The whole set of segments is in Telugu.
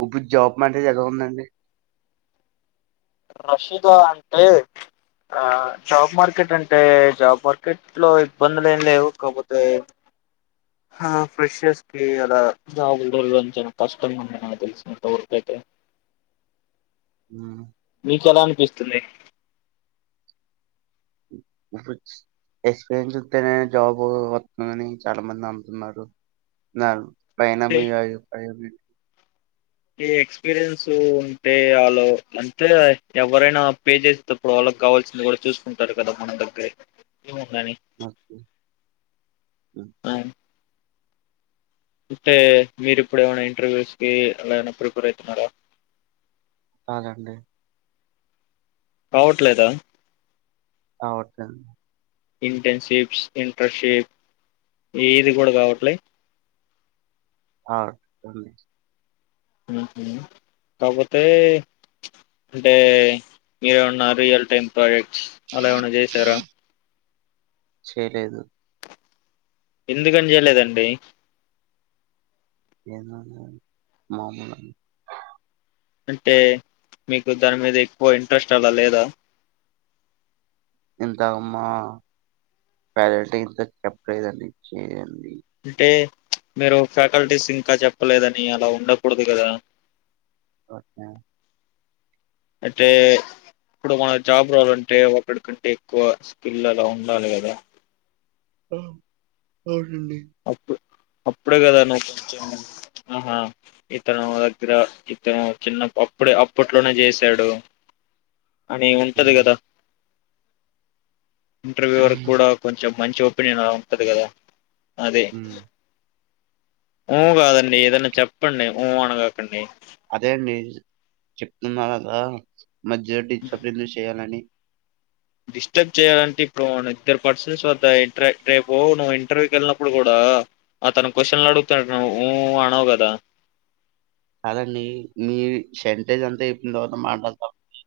ప్పు జాబ్ మా ఎలా ఉండండి రషీదా అంటే ఆ జాబ్ మార్కెట్ అంటే జాబ్ మార్కెట్ లో ఇబ్బందులు ఏం లేవు కాకపోతే ఆ ఫెషర్స్ కి అలా జాబు కష్టం ఉ తెలిసినంతవరకు అయితే ఉమ్. మీకు ఎలా అనిపిస్తుంది ఇప్పుడు ఎక్స్పీరియన్స్ వస్తేనే జాబ్ వస్తుందని చాలా మంది నమ్ముతున్నారున్నారు అయిన అంటే మీ ప ఈ ఎక్స్పీరియన్స్ ఉంటే వాళ్లో అంటే ఎవరైనా పే చేసేటప్పుడు వాళ్ళకి కావాల్సింది కూడా చూసుకుంటారు కదా మన దగ్గర మ ఆ అంటే మీరుప్పుడు ఏమైనా ఇంటర్వ్యూస్ కి అలా ఏనా ప్రిపేర్ అవుతున్నారా కాదండి రావట్లేదా వట్లేదు ఇంటర్న్షిప్స్ ఇంటర్షిప్ ఏది కూడా కావట్లే ఆ కాకపోతే అంటే మీరేమన్నా రియల్ టైమ్ ప్రాజెక్ట్స్ అలా ఏమైనా చేశారా చేయలేదు ఎందుకని చేయలేదండి ఏదనా మామూల అంటే మీకు దాని మీద ఎక్కువ ఇంట్రెస్ట్ అలా లేదా ఇంత మా పాలట్ ఇంత చెప్పలేదని చేయండి అంటే మీరు ఫ్యాకల్టీస్ ఇంకా చెప్పలేదని అలా ఉండకూడదు కదా ఓకే అయితే ఇప్పుడు మన జాబ్ రావాలంటే ఒకక్కడి కంటే ఎక్కువ స్కిల్ అలా ఉండాలి కదా ఆ అవున్ అండి అప్పుడు అప్పుడే కదా నువు కొంచెం ఆహా ఇతను దగ్గర ఇతను చిన్న అప్పుడే అప్పట్లోనే చేసాడు అని ఉంటది ఉమ్. కదా ఇంటర్వ్యూ వరకు కూడా కొంచెం మంచి ఒపీనియన్ అలా ఉంటది కదా అదే ఉమ్. ఉమ్ కాదండి ఏదన్నా చెప్పండి ఊ అన కాకండి అదే అండి చెప్తున్నా కదా మధ్య డిస్టర్బెందుకు చేయాలని డిస్టర్బ్ చేయాలంటే ఇప్పుడు ఇద్దరు పర్సన్స్ వద్ద ఇంట రేపు నువ్వు ఇంటర్వ్యూకి వెళ్ళినప్పుడు కూడా అతను క్వశన్లు అడుగుతున్నా ఊ అనవు కదా కాదండి మీ సెంటేజ్ అంతా అయిపోయిన తర్వాత మాట్లాడదామండి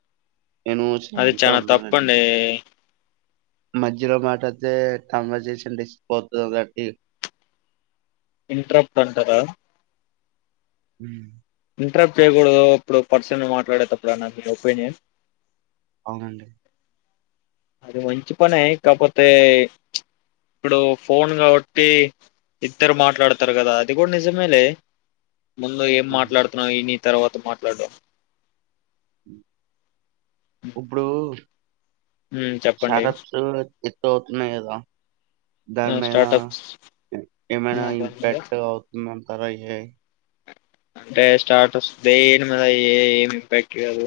అది చానా తప్పండి మధ్యలో మాట అయితే కాన్వర్జేషన్ డిస్పోతుంది కాట్టి ఇంట్రప్ట్ అంటారా ఉమ్ ఇంటర్ప్ట్ చేయకూడదు అప్పుడు పర్సన్ మాట్లాడేటప్పుడు అనా మీ ఒపీనియన్ అవునండి అది మంచి పనే కాపోతే ఇప్పుడు ఫోన్ కాబట్టి ఇద్దరు మాట్లాడతారు కదా అది కూడా నిజమే లే ముందు ఏం హ్మ్. మాట్లాడుతున్నావు ఇని తర్వాత మాట్లాడం ఇప్పుడు ఉమ్ చెప్పండి తోతున్నయ్ కదా ఆ దాని మీద స్టార్టప్స్ ఏమైనా అనే దాని మీద ఇంపాక్ట్ అవుతుందనా అరైహె అంటే స్టార్టప్స్ దేని మీద ఏ ఏమి ఇంపాక్ట్ కాదు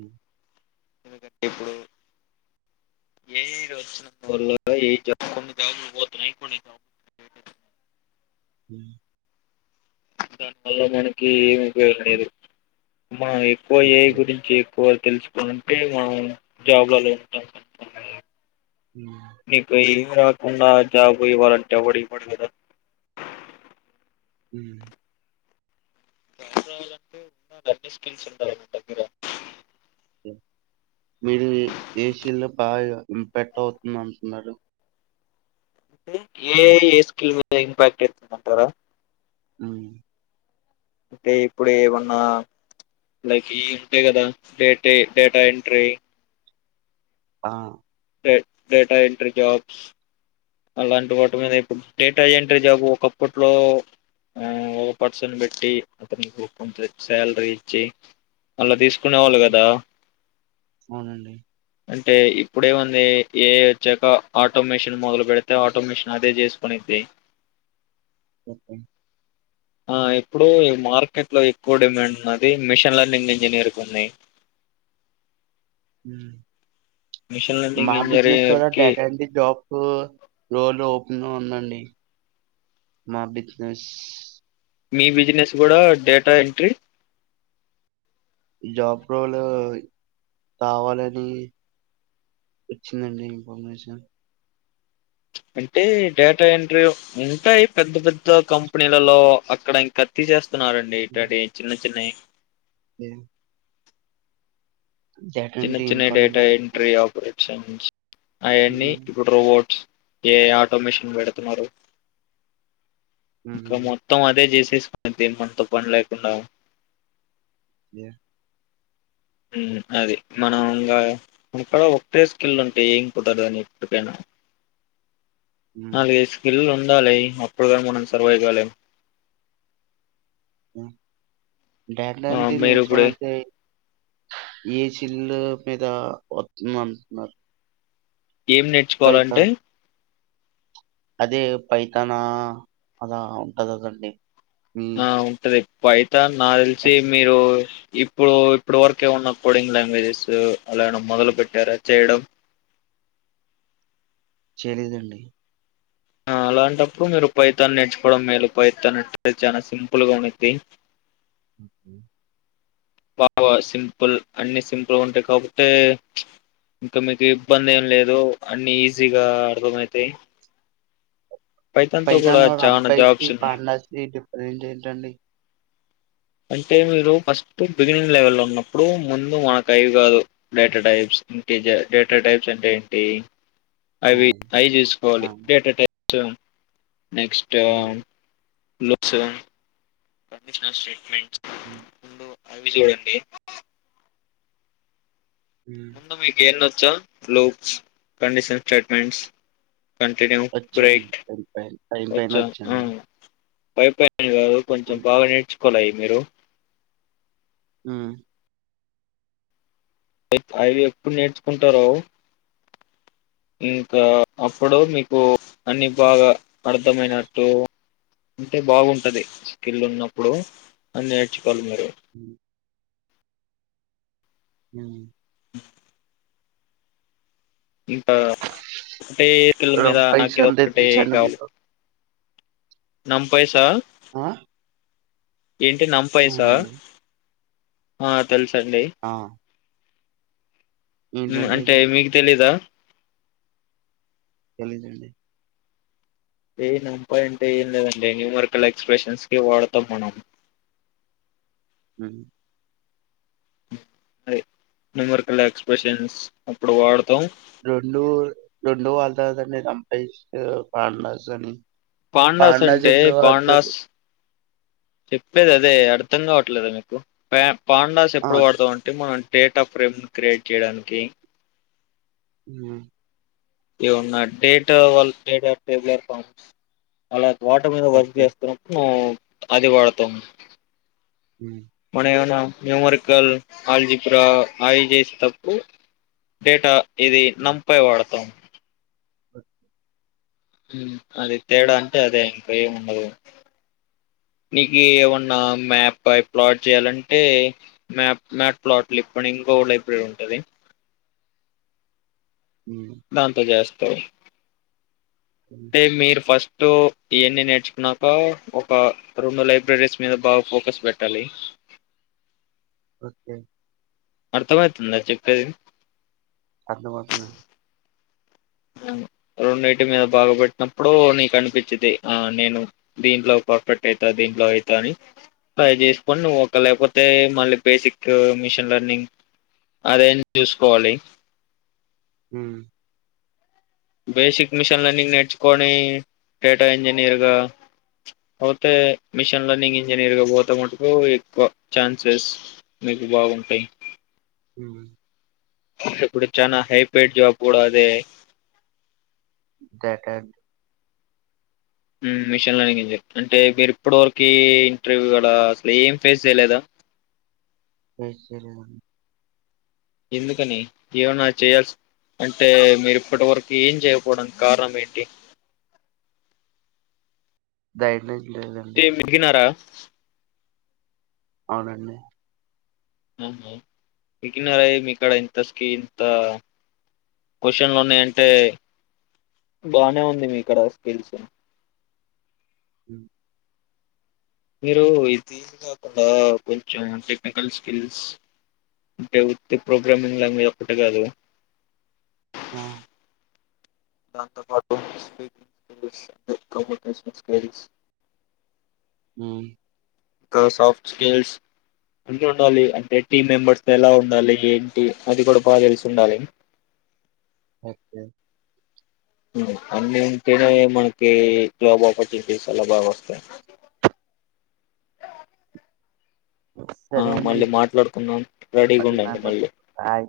ఉ ఎందుకంటే ఇప్పుడు ఏ వచ్చిన [unintelligible] పోతున్నాయి కొన్ని మ్మ్ దానివల్ల మనకి ఏమి దు మనం ఎక్కువ ఏ ఓకే. గురించి ఎక్కువ తెలుసుకోాలంటే మనం జాబ్లలో ఉమ్ హ్మ్. ఇపోయి కొన్నా జాబ్ వాళ్ళంట వడి పడద హ క రావాలంటే నాకు అన్ని స్కిల్స్ ఉండాలి దగ్గర మీరు ఏ షీల్డ్ లో బాగా ఇంపెక్ట్ అవుతుంది అంటున్నారు ఏ ఏ స్కిల్ మీద ఇంపాక్ట్ ఇతుంది అంటారా హమ్ అంటే ఇప్పుడు ఏమన్నా లైక్ ఈ ఉంటాయి కదా డేటా డేటా ఎంట్రీ ఆ ే డేటా ఎంట్రీ జాబ్స్ అలాంటి వాటి మీద ఇప్పుడు డేటా ఎంట్రీ జాబ్ ఒకప్పట్లో ఒక పర్సన్ పెట్టి అతనికి కొ శాలరీ ఇచ్చి అలా తీసుకు కునేవాలి కదా అవునండి అంటే ఇప్పుడేముంది ఎఐ వచ్చాక ఆటో మిషిన్ మొదలు పెడితే ఆటో మెషన్ అదే చేసుకనిది సత్తే ఆ ఇప్పుడు మార్కెట్ లో ఎక్కువ డిమాండ్ ఉన్నది మిషన్ లెర్నింగ్ ఇంజనీర్ంగ్ ఉంది హ మిషన్ లర్నింగ్ జర వచ్చి రోలు ఓపెన్లో ఉందండి మా బిజినెస్ మీ బిజినెస్ కూడా డేటా ఎంట్రీ జాబ్ రోలు కావాలని వచ్చిందండి ఇన్ఫర్మేషన్ అంటే డేటా ఎంట్రీ ఉంటాయి పెద్ద పెద్ద కంపెనీలలో అక్కడ ఇంకతి చేస్త న్నారండి ఇట్లాంటి చిన్న చిన్నవి ఇ చిన్న ఎంట్రీ చిన్న ఇంపార్టెంట్ డేటా ఎంట్రీ అంటున్నారు ఆపరేషన్ అవన్నీ ఉమ్, ఇప్పుడు రోబోట్స్ ఏ ఆటోమిషన్ పెడుతున్నారు ఉమ్, ఇంకా అదే చేసి తీసుకొని తిను మాతో పని లేకుండా ఏ అది మనం ఇంకా ఇక్కడ ఒకటే స్కిల్ ఉంటే ఏంపోతాడు దాని ఎప్పడికనా ఉమ్, నాలుగైదు స్కిల్ అప్పుడు గాని మనం సర్వే కాలేం ఆ డేటా ఆ, ఎంట్రీ మీరు ఇప్పుడు నేర్చుకోవాలంటే ఏ చిల్లు మీద వస్తుంద అంటున్నారు ఏం నేర్చుకోవాలంటే పైథాన్ అదే పైతానా అలా ఉంటంది కదండి మీ ఆ ఉంటంది పై తాన్ నాకు తెలిసి అది మీరు ఇప్పుడు ఇప్పుడు వరకు ఏమన్నా కోడింగ్ లాంగ్వేజెస్ అలా ఏమన్నా మొదలు పెట్టారా చేయడం చేయలేదండి ఆ అలాంటప్పుడు మీరు పైథాన్ నేర్చుకోవడం మేలు పైథాన్ అంటే చాలా సింపుల్ గా ఉండిద్ది. బాగా సింపుల్ అన్ని సింపుల్ గా ఉంటాయి కాకపోతే ఇంకా మీకు ఇబ్బంది ఏం లేదు అన్నీ ఈజీగా అర్థం అయ్యితాయి పైథాన్ [unintelligible] చాలా జాబ్స్ ఉన్నాయి ప్రెజెంట్ ఏంటండి అంటే మీరు ఫస్ట్ బిగినింగ్ లెవెల్ల్లో ఉన్నప్పుడు ముందు మాకు అవి కాదు data types integer data types అంటే ఏంటి? అవి హ్మ్. అయి చూసుకోవాలి ఆ! డేటా టైప్ నెక్స్ట్ హ్మ్. లుక్సు కండీషనల్ స్టేట్మెంట్ హ్మ్. అవి చూడండి హ్మ్. ముందు మీకి ఎన్నో కడీషన్ స్టేట్మెంట్స్ కంటిన్యూ వచ్చాడు బ్రేక్ టైం పైనే టైం పైన వచ్చాడు వైఫై [unintelligible] కొంచెం బాగా నేర్చు [unintelligible] మీరు హ్మ్ ఎప్ అవి ఎప్పుడు నేర్చుకుంటారో ఇంకా అప్పుడు మీకు అన్ని బాగా అర్థమైనట్టు, అంటే బాగుంటది స్కిల్ ఉన్నప్పుడు అన్ని నేర్చు పల్ మ హ్మ్. మ్ ఇంకా ఒకటే పిల్ల మీద రంపై అక్క ఇది సంతే ఒక్కటే తెలుసండి కావాలి మీకు? నమ్ పైసా ఆ ఏంటీ నమ్ పైసా అవునండి. ఆ తెలుసు సండే ఆ! ఉ... ఏంటంటే అంటే ఇది? మీకు తెలీదా తెలీదండి ఏ నం పాయింట్ ఏం లేదండి న్యూమర్కల్ ఎక్స్ప్రెషన్స్ కి వాడతాం మనం హ్మ్. అది నిమర్ కళ ఎక్స్ప్రెషన్స్ అప్పుడు వాడతాం రెండు రెండు వాళ్ళతన్ని రంప అని [inaudible] పాండాస్ అంటే ఎందుకు పాండాస్ వాడతారు? చెప్పలేదు అదే అర్ధం కావట్లేదా మీకు పాండాస్ ఆ! ఎప్పుడు వాడుతాం అంటే మనం రడేట్ ఆఫ్ రెమన్ క్రియేట్ చేయడానికి హ ఏన్నా డేట్ వాళ్ళ డేటే ఫామ్ అలా వాటర్ మీద వర్క్ ఓకే. చేస్తున్నాప్పు మనం అది వాడతోాం హ మన ఏమైనా న్యూమరికల్ ఆల్జీ ఆయి చేసేటప్పుడు డేటా ఇది హ్మ్. నంపైయ వాడతాం అది తేడా అంటే అదే ఇంకా ఏముండదు నీకు ఏమన్నా మ్యాప్ ప్లాట్ చేయాలంటే మ్యాప్ మ్యాప్ ప్లాట్లు ఇప్పుడు ఇంకో లైబ్రరీ ఉంటది హ్మ్. దంతో చేస్త సయి హ్మ్. మ మీరు ఫస్ట్ ో ఇవన్నీ నేర్చుకున్నాక ఒక రెండు లైబ్రరీస్ మీద బాగా ఫోకస్ పెట్టాలి ఓకే అర్థం అవుతుంది అది చెప్పేది అదులు బస్తున్నా రెండింటి మీద బాగు పెెట్టినప్పుడు నీకు అనిపించిది ఆ నేను దీంట్లో పర్ఫెక్ట్ అవుతా దీంట్లో అవుతా అని టై చేసుకొని నువ్వు ఒక లేకపోతే మళ్ళీ బేసిక్ మిషన్ లెర్నింగ్ అదే చూసుకోవాలి హ బేసిక్ మిషన్ లెర్నింగ్ నేర్చుకొని డేటా ఇంజనీర్గా పోతే మిషన్ లెర్నింగ్ ఇంజనీర్గా పోతా మటుకు ఎక్కువ ఛాన్సెస్ మీకు బాగుంటాయి హ ఇప్పుడు చనా హైపైడ్ జాబ్ కూడా అదే దట్ట మిషన్ లనింగ్ అంటే మీరు ఇప్పటి వరకు ఇంటర్వ్యూ అసలు ఏం ఫేస్ చేయలేదా స సర ఎందుకని ఏమనా చేయాల్సి అంటే మీరు ఇప్పటి వరకు ఏం చేయపోవడానికి కారణం ఏంటి దద అడి తె మీకినారా అవునండి ఆహా బిగినర్ మీక్కడ ఇంత స్కి ఇంత క్వశచన్ లోన్నా అంటే బానే ఉంది మీక్కడ స్కిల్స్ హ మీరు ఇది కాకుండా కొంచెం టెక్నికల్ స్కిల్స్ అంటే ఉత్ ప్రోగ్రామింగ్ లాంగ్వేజ్ ఒకక్కటే కాదు ఆ స్స్ కరస్ ఆ ఇంకా సాఫ్ట్ స్కిల్స్ అన్ని ఉండాలి అంటే టీమ్ మెంబర్స్ ఎలా ఉండాలి ఏంటి అది కూడా బాగా తెలిసి ఉండాలి. ఓకే. అన్ని ఉంటేనే మనకి జాబ్ అప్పోర్టునిటీస్ అలా బాగోస్తాయ్. ఆ సరే అండి. మళ్ళీ మాట్లాడుకుందాం రెడీగా మళ్ళీ ఉండండి మళ్ళీ మాట్లాడుకుందాం. బాయ్.